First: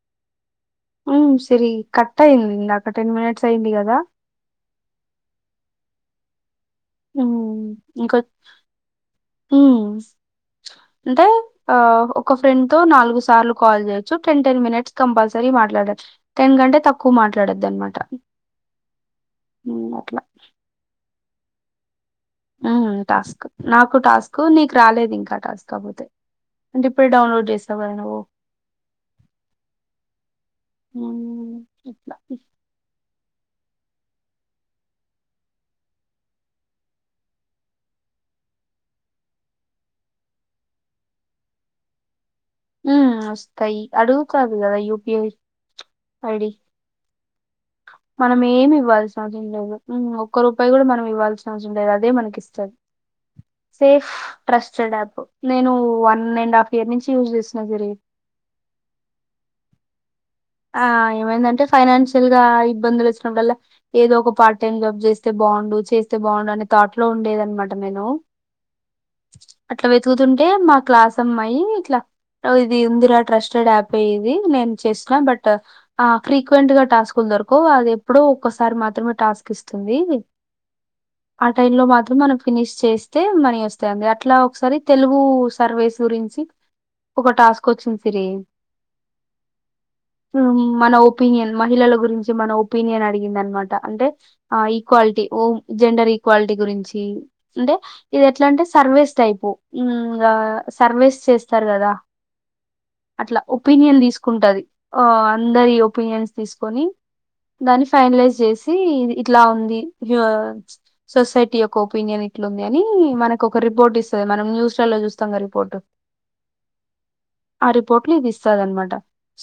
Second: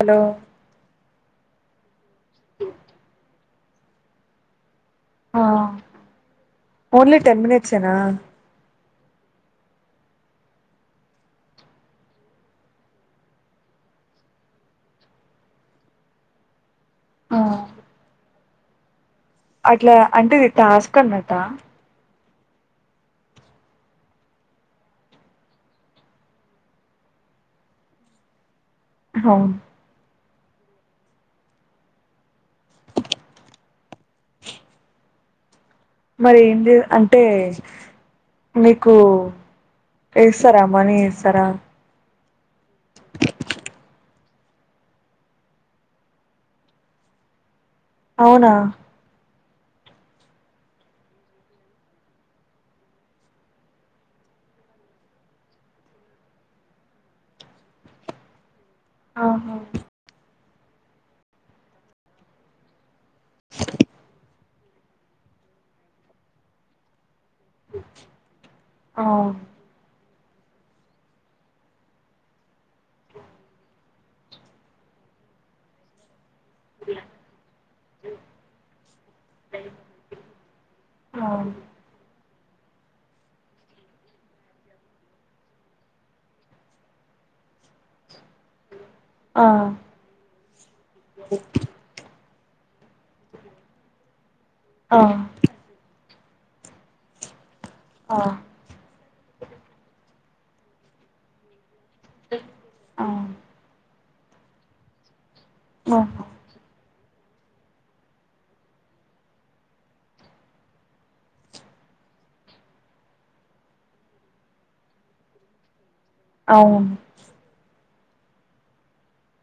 Hello హు సిరి cut అయింది ఇందాక టెన్ మినిట్స్ అయింది కదా ఆ ఓన్లీ ఉమ్ టెన్ మినిట్స్ ఎన ఇంకో ఉమ్ అంటే ఆ ఒక ఫ్రెండ్ తో నాలుగు సార్లు కాల్ చేయొచ్చు టెన్ టెన్ మినిట్స్ కంపల్సరీ వా మాట్లాడ టెన్ కంటే తక్కువ మాట్లాడొద్దు అన్న మాట అట్లా అంటే ఇది టాస్క్ అన్నట్ట ఉ టాస్క్ నాకు టాస్క్ నీకు రాలేదు ఇంకా టాస్క్ కాకపోతే అంటే ఇప్పుడు డౌన్లోడ్ చేసావుకదా నువ్వు అవును [unintelligible] [unintelligible] మరి ఏంది అంటే మీకు వేస్తారా మనీ వేస్తారా హు వస్తాయి అడుగుతాది కదా యూపిఐ ఐడి మనం అవునా ఏమి ఇవ్వాల్సిన అవ ఏమ్ లేదు ఒక్క రూపాయి కూడా మనం ఇవ్వాల్సిన అవసరం లేదు అదే మనకి ఇస్తాది సేఫ్ ట్రస్టెడ్ యాప్ నేను వన్ అండ్ హాఫ్ ఇయర్ నుంచి యూజ్ చేసిన సిరి [unintelligible] ఆహా ఆ ఏమైందంటే ఫైనాన్షియల్ గా ఇబ్బందులు వచ్చినప్పుడల్ల ఏదో ఒక పార్ట్ టైమ్ జాబ్ చేస్తే బా బాగుండు చేస్తే బాగుండు అనే తాట్ లో ఉండేదనమాట నేను అవును వెతుకుతుంటే మా క్లాస్ అమ్మాయి ఇట్లా అది ఏందిరా ట్రస్టెడ్ యాప్ ఏం ఇది నేను చేసిన బట్ ఆ ఫ్రీక్వెంట్ గా టాస్కులు దోరకావు అది ఎప్పుడో ఒక్కసారి ఆ అవును టైమ్ లో మాత్రం మనం ఫినిష్ చేస్తే మనీ వస్తాంది అట్లా ఒకసారి తెలుగు సర్వేస్ గురించి ఒక టాస్క్ వచ్చింది సిరి ఆ హ్మ్ మన ఒపీనియన్ మహిళల గురించి మన ఒపీనియన్ అడిగిందనమాట అంటే ఆ ఈక్వాలిటీ ఓమ్ జెండర్ ఈక్వాలిటీ గురించి అంటే ఇది ఎట్లా అంటే సర్వేస్ టైపు ఇంగ సర్వేస్ చేస్తారు కదా ఆ అట్లా ఒపీనియన్ తీసుకుంటది అందరి ఒపీనియన్స్ తీసుకొని దాన్ని ఫైనలైజ్ చేసి ఇట్లా ఉంది సొసైటీ యొక్క ఒపీనియన్ ఏంది ఇట్లు ఉంది అని మనకు ఒక రిపోర్ట్ ఇస్తాది మనం న్యూస్ ల లో చూస్తాం కదా రిపోర్ట్ అవును పోట్లీ దిస్తారమాట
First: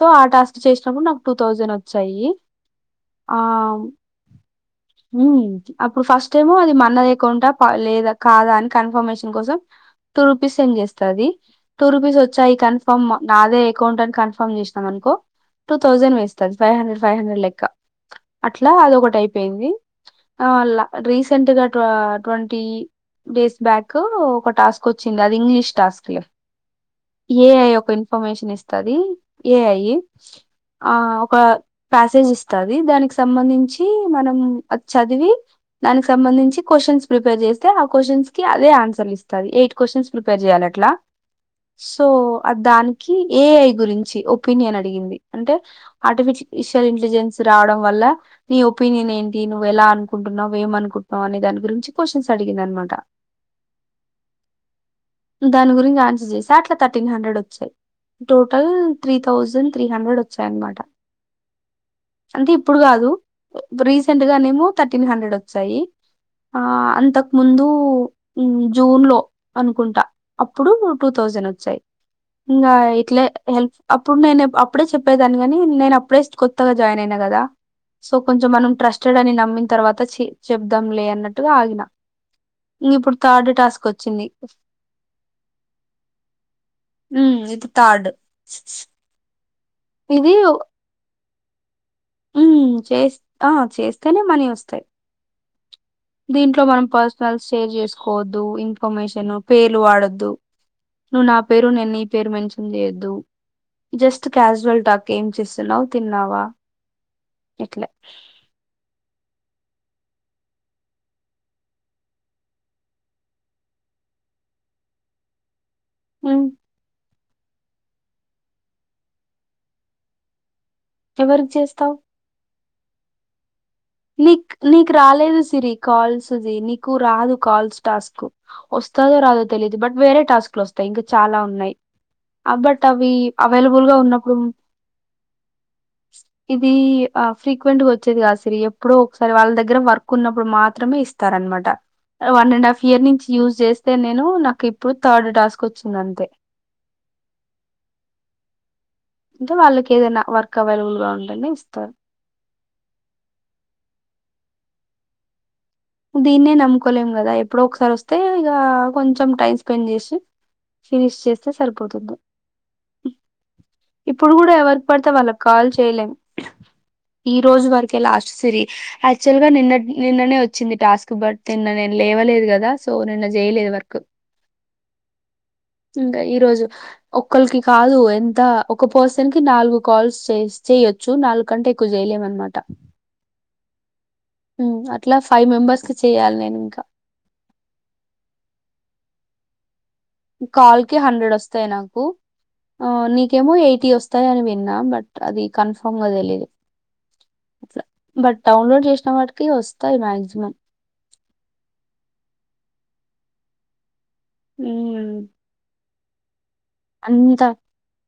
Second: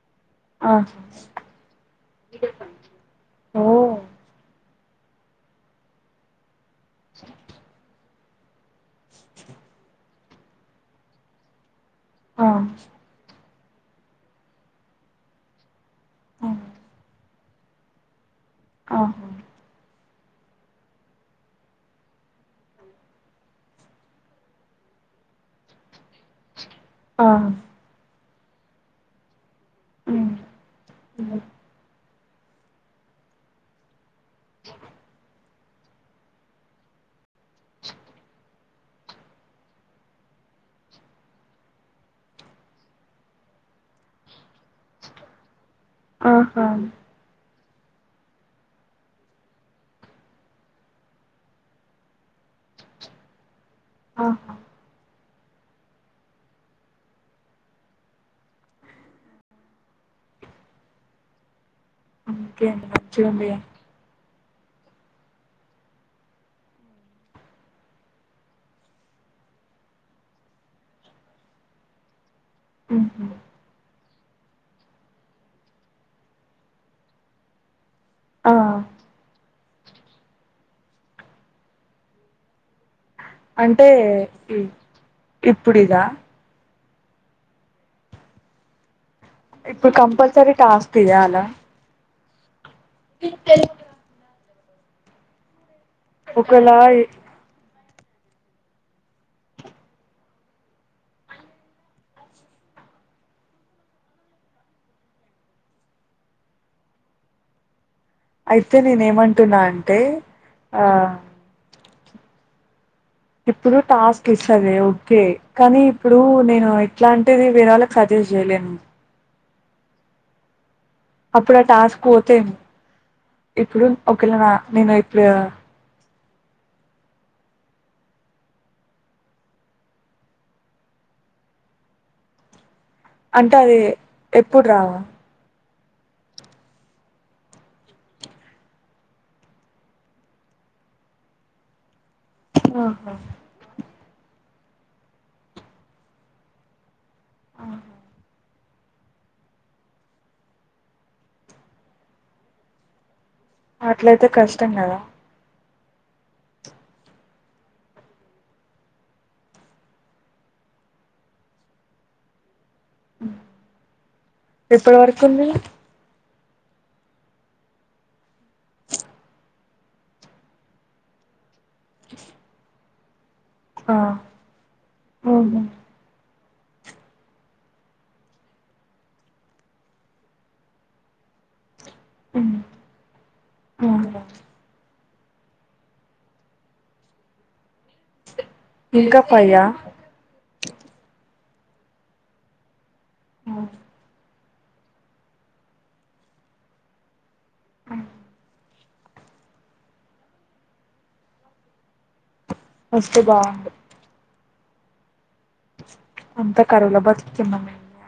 సో ఆ టాస్క్ ఆ చేసినప్పుడు నాకు టూ థౌజండ్ వచ్చాయి ఆ ఓ అప్పుడు ఫస్ట్ టేమో అది మా అన్నయ్య అకౌంట్ ఆ పడలేద కాదా అని కన్ఫర్మేషన్ కోసం టూ రూపీస్ సెండ్ చేస్తాది టూ రూపీస్ ఆ వచ్చాయి కన్ఫామ్ నాదే అకౌంట్ అని కన్ఫామ్ చేస్ అనుకో టూ థౌజండ్ వస్తాది ఫైవ్ హండ్రెడ్ ఫైవ్ హండ్రెడ్ లెక్క అట్లా అది ఒకటి ఆహా అయిపోయింది ఆ రీసెంట్ గా ట్వంటీ డేస్ బ్యాక్ ఒక టాస్క్ వచ్చింది అది ఇంగ్లీష్ టాస్క్ లే ఆ ఏఐ ఒక ఇన్ఫర్మేషన్ ఇస్తాది ఏఐ ఉమ్ ఆ ఒక ఉమ్ ప్యాసేజ్ ఇస్తది దానికి సంబంధించి మనం చదివి దానికి సంబంధించి క్వశ్చన్ స్ ప్రిపేర్ చేస్తే ఆ క్వశ్చన్స్ కి అదే ఆన్సర్లు ఇస్తాది ఎయిట్ క్వశ్చన్స్ ప్రిపేర్ చేయాల అట్లా సో దానికి ఏఐ గురించి చి ఒనియన్ అడిగింది అంటే ఆహా ఆర్టిఫిషల్ ఇంటెలిజెన్స్ రావడం వల్ల నీ ఒపీనియన్ ఏంటి నువ్వు ఎలా అనుకుంటున్నావ్ ఏమ్ అనుకుంటున్నావు అనే దాని గురించి క్వశ్చన్స్ అడిగి గింది అన్మట ఆహా దాని గురించి ఆన్సర్ చేసాఅట్లా థర్టీన్ హండ్రెడ్ వచ్చాయి త్రీ థౌజండ్ త్రీ హండ్రెడ్ వచ్చాయన మాట అంటే ఇప్పుడు ఇంకేంటి కాదు మంచిగుందిగా రీసెంట్ గానేమో థర్టీన్ హండ్రెడ్ వచ్చాయి ఆ అంతకు ముందు జూన్ లో అనుకుంటా అప్పుడు టూ థౌజ జండ్ వచ్చాయి ఉహు అప్పుడు నేను అప్పుడే చెప్పేదాన్ని కాని నేను అప్పుడే కొత్తగా జాయిన్ అయినా కదా సో కొంచెం మనం ఆ ట్రస్టెడ్ అని నమ్మిన్ తర్వాత చి చెబుదాం లే అన్నట్టుగా ఆగిన థర్డ్ టాస్క్ అంటే వచ్చింది ఇ ఇప్పుడు ఇదా మ్మ్ ఇది థార్డ్ ఇప్పుడు కంపల్సరీ టాస్క్ కవాల హ్మ్. చేస్ ఆ చేస్తేనే మనీ వస్తాయి దీంట్లో ఒకవేళ మనం పర్సనల్ షేర్ చేసుకోవద్దు ఇన్ఫర్మేషన్ పేర్లు వాడొద్దు నువ్వు నా పేరు నేన్నీ పేరు మెన్షన్ చేయద్దు జస్ట్ క్యాజువల్ టాక్ ఏం చేస్తున్నావు తిన్నావా ఎట్లే అయితే నేను ఏమంటున్నా అంటే ఆ ఇప్పుడు టాస్క్ ఇస్తుంది ఓకే కానీ ఇప్పుడు హ్మ్. నేను ఎట్లాంటి అది వేరే వాళ్ళకి సజెస్ట్ చేయలేను ఎవరికి అప్పుడ చేస్తావు? టాస్క్ పోతే ఇప్పుడు ఒకవేళ నా నీక్ నీకు నేను ఇప్పుడు రాలేదు సిరి కాల్స్ నీకు రాదు కాల్స్ టాస్క్ వస్తు రాదో తెలిదు బట్ వేరే టాస్క్లు వస్తాయి ఇంకా చాలా ఉన్నాయి బట్ అవి అంటే అది అవైలబుల్ గా ఉన్నప్పుడు ఎప్పుడు రావా ఇది ఆ ఫ్రీక్వెంట్ గా వచ్చేది కా సిరి ఇప్పుడు ఒకసారి వాళ్ళ దగ్గర వర్క్ ఉన్నప్పుడు మాత్రమే ఇస్తార అనమాట వన్ అండ్ హాఫ్ ఇయర్ ఆహా నుంచి యూస్ చేస్తే అ నేను నాకు ఇప్పుడు థర్డ్ టాస్క్ వచ్చింది అంతే ఆహా అంటే వాళ్ళకి ఏదైనా వర్క్ అవైలబుల్ గా ఉండని ఇస్తారు అట్లయితే కష్టం కదా దీన్నే నమ్ముకోలేం కదా ఎప్పుడో ఒకసారి వస్తే ఇక కొంచెం టైం స్పెండ్ చేసి ఫినిష్ చేస్తే సరిపోతుంది ఇప్పుడు కూడా ఎవరికి ఎప్పటి పడితే వరకు వాళ్ళకి ఉంది కాల్ చేయలేము ఈ రోజు వరకే లాస్ట్ సిరి యాక్చువల్ గా నిన్న నిన్ననే వచ్చ వచ్చింది టాస్క్ బట్ నిన్న నేను లేవలేదు కదా సో నిన్న చేయలేదు ఆ వర్క్ ఈ రోజు ఒకలకి కాదు ఎంత ఒక పర్సన్ కి నాలుగు కాల్స్ చేయొచ్చు నాలుగు కంటే వేలేమ అనమాట అట్లా ఫైవ్ మెంబర్స్ కి చేయ్యాలి నేను ఇంకా ఇంకా ఫైయ్యా కాల్ కి హండ్రెడ్ వస్తాయి నాకు ఆ నీకేమో ఎయిటీ వస్తాయి అని వి బట్ అది కన్ఫర్మ్ గా లేదు అట్లా బట్ డౌన్లోడ్ చేసిన వాటికి వస్తాయి మా్యాక్సిమం వస్తె బాగుండు హు అంత కరోనా బతుకు కింద మీ దా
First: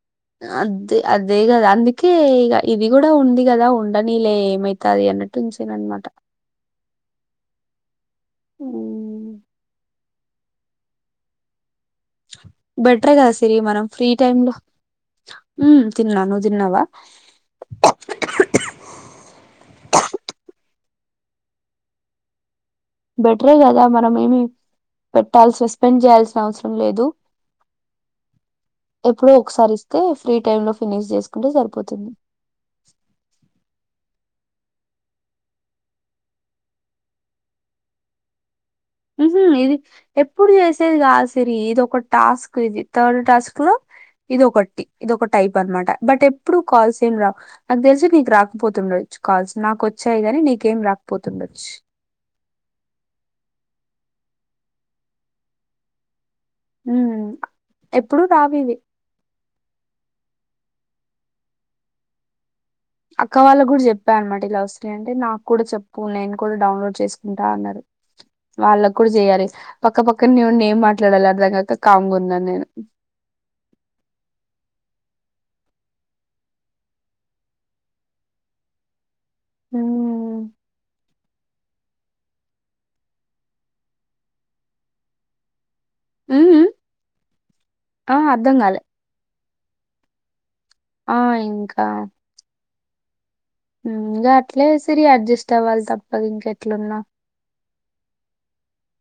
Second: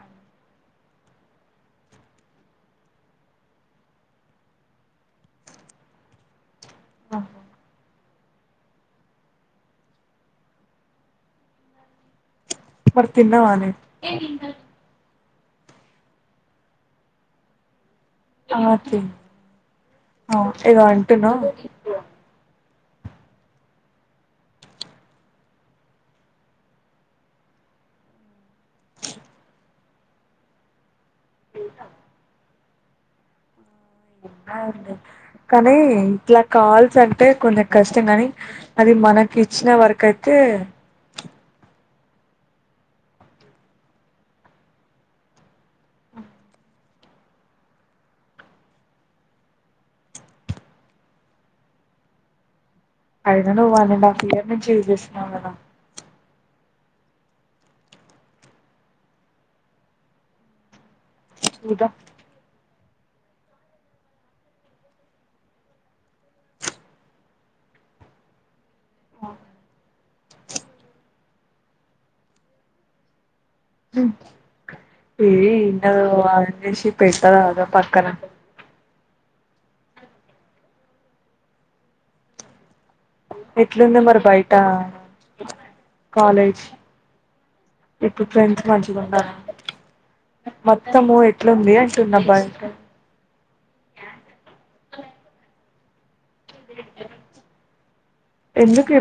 అదే అదే కదా అందుకే ఇక ఇది కూడా ఉంది కదా ఉండనీలే ఏమైతంది అని అనిపించిందన్నమాట ఆ ఊ మరి బెటర్ కదు సిరి తిన్నావానే మనం ఫ్రీ టైమ్ లో ఉ తిన్నాను తిన్నావా ఆ తిన్న తిన్నఆ ఇదో అంటున్నావు బెటరే కదా మనం ఏమి పెట్టాలి సస్పెండ్ చేయాల్సిన అవసరం లేదు ఎప్పుడో ఒకసారి ఇస్తే ఫ్రీ టైమ్ లో ఫినిష్ చేసుకుంటే సరిపోతుంది కానీ ఇట్లా కాల్స్ అంటే కొంచె కష్టం కాని ఉహు ఇది ఎప్పుడు చేసేది కాదు సిరి ఇదొక టాస్కుదిత [unintelligible] టౌవాలా ఇది ఒకటి ఇది ఒక టైప్ అనమాట బట్ ఎప్పుడు కాల్స్ ఏం రావు నాకు తెలిసి నీకు రాకపోతుండది అది కాల్స్ నాకు వచ్చాయి కాగానీ నీకేం రాకపోతుండొచ్చు అయినా నువ్వు వన్ అండ్ హాఫ్ ఇయర్ నంచి యూజ్ చేస్తున్నావు కదా ఉ ఎప్పుడు రావు ఇవి ఇంకా అక్క వాళ్ళ కూడా చెప్పా అన్నమాట ఇలా వస్తున్నాయంటే నాకు కూడా చెప్పు నేను కూడా డౌన్లోడ్ చేసుకుంటా అన్నారు వాళ్ళకు కూడా చేయాలి పక్కపక్క నే ఉండి ఏం మాట్లాడాలి అ [inaudible] కామ్ గున్న నేను నేను [unintelligible] ఇది ఇన్నద ఆన్ చేసి పెట్టరాదు రా పక్కన ఉమ్ ఎట్లుంది మరి బయట కాలేజ్ ఉమ్ ఆ ఎప్పుడు అర్ధం ఫ్రెండ్స్ కాలే మంచిగా ఉన్నారా మొత్తము ఆ ఎట్లుంది అంటున్న బయట హు గట్లే సిరి అడ్జెస్ట్ అవలిసి అది ఇంక ఎట్లున్నా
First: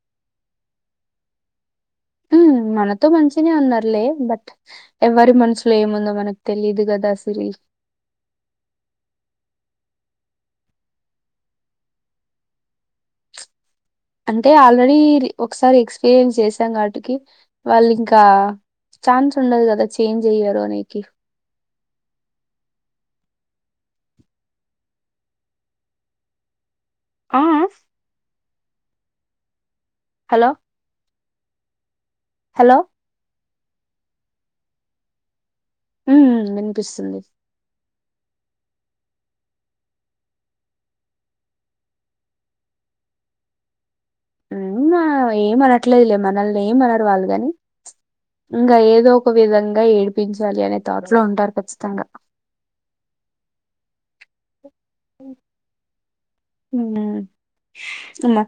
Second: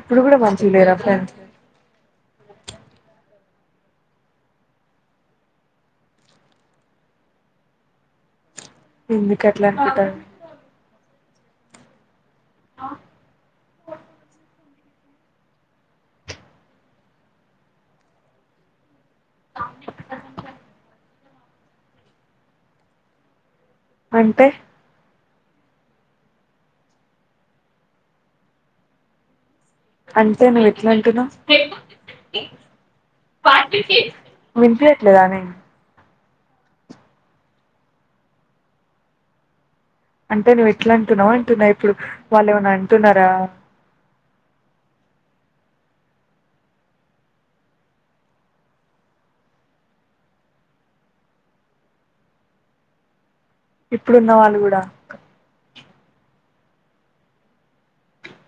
ఇప్పుడు కూడా మంచి లేరా ఫ్రెండ్స్ ఉహు మనతో మంచిగానే ఉన్నారులే బట్ ఎవరి మనసులో ఏముందో మనకు తెలియదు కదా సిరి [inaudible] ఎందుకు ఎట్లా అనుకుంటన్నావు ఆ అంటే ఆల్రెడీ ఒకసారి ఎక్స్పీరియన్స్ చేశాం గా వాటికి వాళ్ళు ఇంకా చఛాన్స్ ఉండదు కదా చేంజ్ చెయ్యరు అనేకి అంటే ఆహ ఆ అంటే హలో నువ్వుఎట్లా అంటున్నావు హలో వినిపియ్యట్లేదానే ఉహు వినిపిస్తుంది అంటే నువ్వు ఎట్లా అంటున్నావా అంటున్నా ఇప్పుడు వాళ్ళు ఏమన్నా అంటున్నారా అవునా ఏమనట్లేదులే మనల్ని ఏమనరు వాళ్ళుగాని ఇంకా ఏదో ఒక విధంగా ఏడిపించాలి అనే థాట్ లో ఉంటారు ఖచ్చితంగా [inaudible] ఇప్పుడు ఉన్న వాళ్ళు కూడా ఉహు ఉన్న హు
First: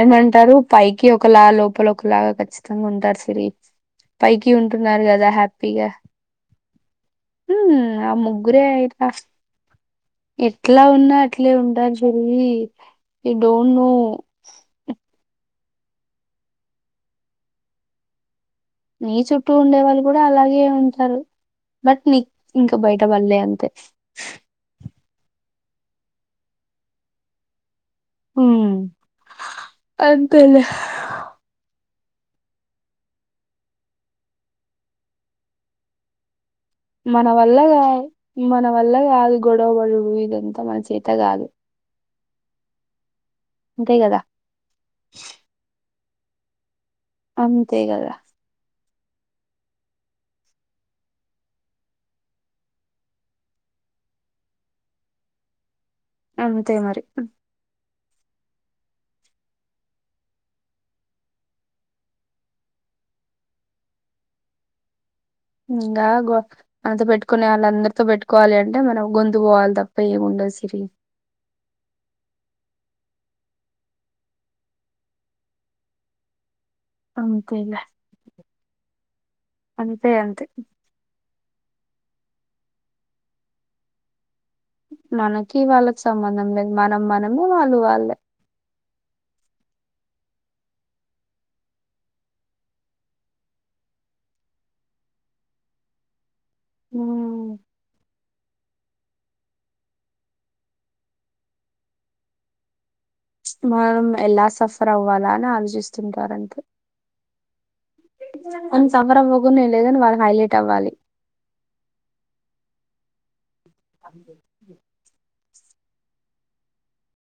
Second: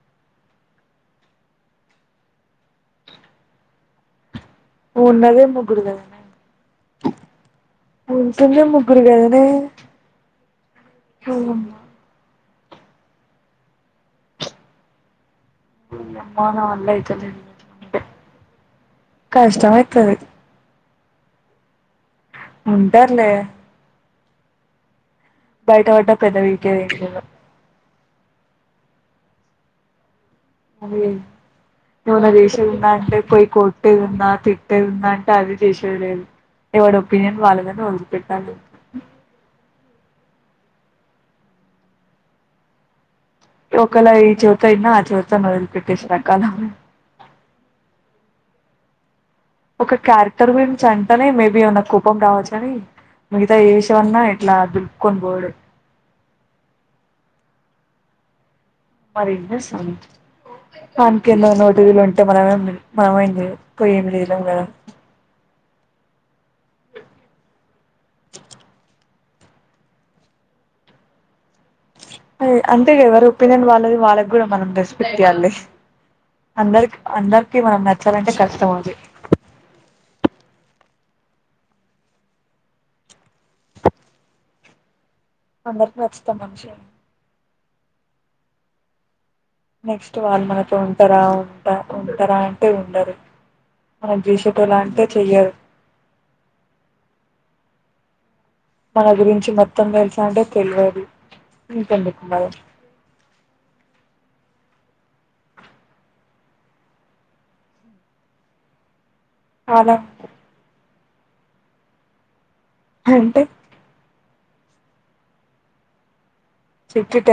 ఏమంటారు పైకి ఒకలా లోపల ఒకలాగా ఖచ్చితంగా ఉంటారు సిరి పైకి ఉంటున్నారు నువ్వు కదా ఉన్నదే ముగ్గురు హ్యాపీగా కదనే హు ఆ నువ్వు ఉంటుందే ముగ్గురే ముగ్గురు అయ్యిరా కదనే ఎట్లా ఉన్నా అట్లే ఉంటారు ఓయమ్మా సిరి యూ డోంట్ నో ఓ నీ అమ్మ నా వల్ల అయితేలేదు [inaudible] ఉంటే నీ చుట్టూ ఉండే వాళ్ళు కూడా అలాగే ఉంటారు బట్ నీకు ఇంకా బయట ఉంటారులే పల్లె అంతే బయటపడ్డా పెద్ద పీకేది ఏం లేదు వా హు అంతేలే అది ఏమన్నా చేసేది వుందా అంటే పోయి కొట్టేది ఉన్నాద తిట్టేది ఉన్నా అంటే అది చేసేలేదు మన వల్ల గాదు మన వల్ల గాదు గొడవ పడుడు ఇ ఇదంతా మన చేత కాదు అంతే ఒకల కదా ఈ చెవితో మిన్న ఇ ఆ చెవితో వదిలిపెట్టేసే రకాలు అంతేగదా ఒక క్యారెక్టర్ గురించి అంటనే మేబి ఏమన్నా కోపం రావచ్చ అని మిగతాఏ విషయం అన్న ఇట్లా దులుపుకొని పోవుడే అంతే మరి మరేం చేస్తాం. పన్కింద నోటి దూల ఉంటే. మనమే మనమేం జేయ్లే పోయి ఏంలేయ్లేం గాద ఇంగాగో అంతో పెట్టుకునే వాళ్ళు అందరితో పెట్టుకోవాలి అంటే. మనం గొంతు పోవాలి తప్ప ఏం ఉండద్. ద్ సిరి రే అంతే గదా రేప్పీనియన్ వాళ్ళది. వాళ్ళక్ గూడా మనం రెస్పెక్ట్ ఇయ్యాల్లే. అందరిక్ అందరికి మనం అంతేలే నచ్చాలంటే కష్టం. అది అంతే అంతే మనకి అందరికి వాళ్ళకి నచ్చుతాం సంబంధం మనిషి లేద్. మనం మనమే, వాళ్ళు వాళ్ళే. నెక్స్ట్ వాళ్ళు మనతో ఉంటారా. ఉంట ఉంటారా అంటే ఉండరు. అద్జీషోటలాంటే చెయ్యార్ ఊహ్ మన గురించి మొత్తం తెల్సా అంటే తెల్వాదు. ఇంకెందుకు భయం. ప్చ్ మనం ఎలా సఫర్ అవ్వాలా అని ఆలోచిస్తుంటారంతే. కొన్ సంవరం పోకునా ఏం లేదు గాని. కాలం వాళ్ళకి హైలైట్ అవ్వాలి. అంటే అవి బెస్ట్యే చిట్చితన్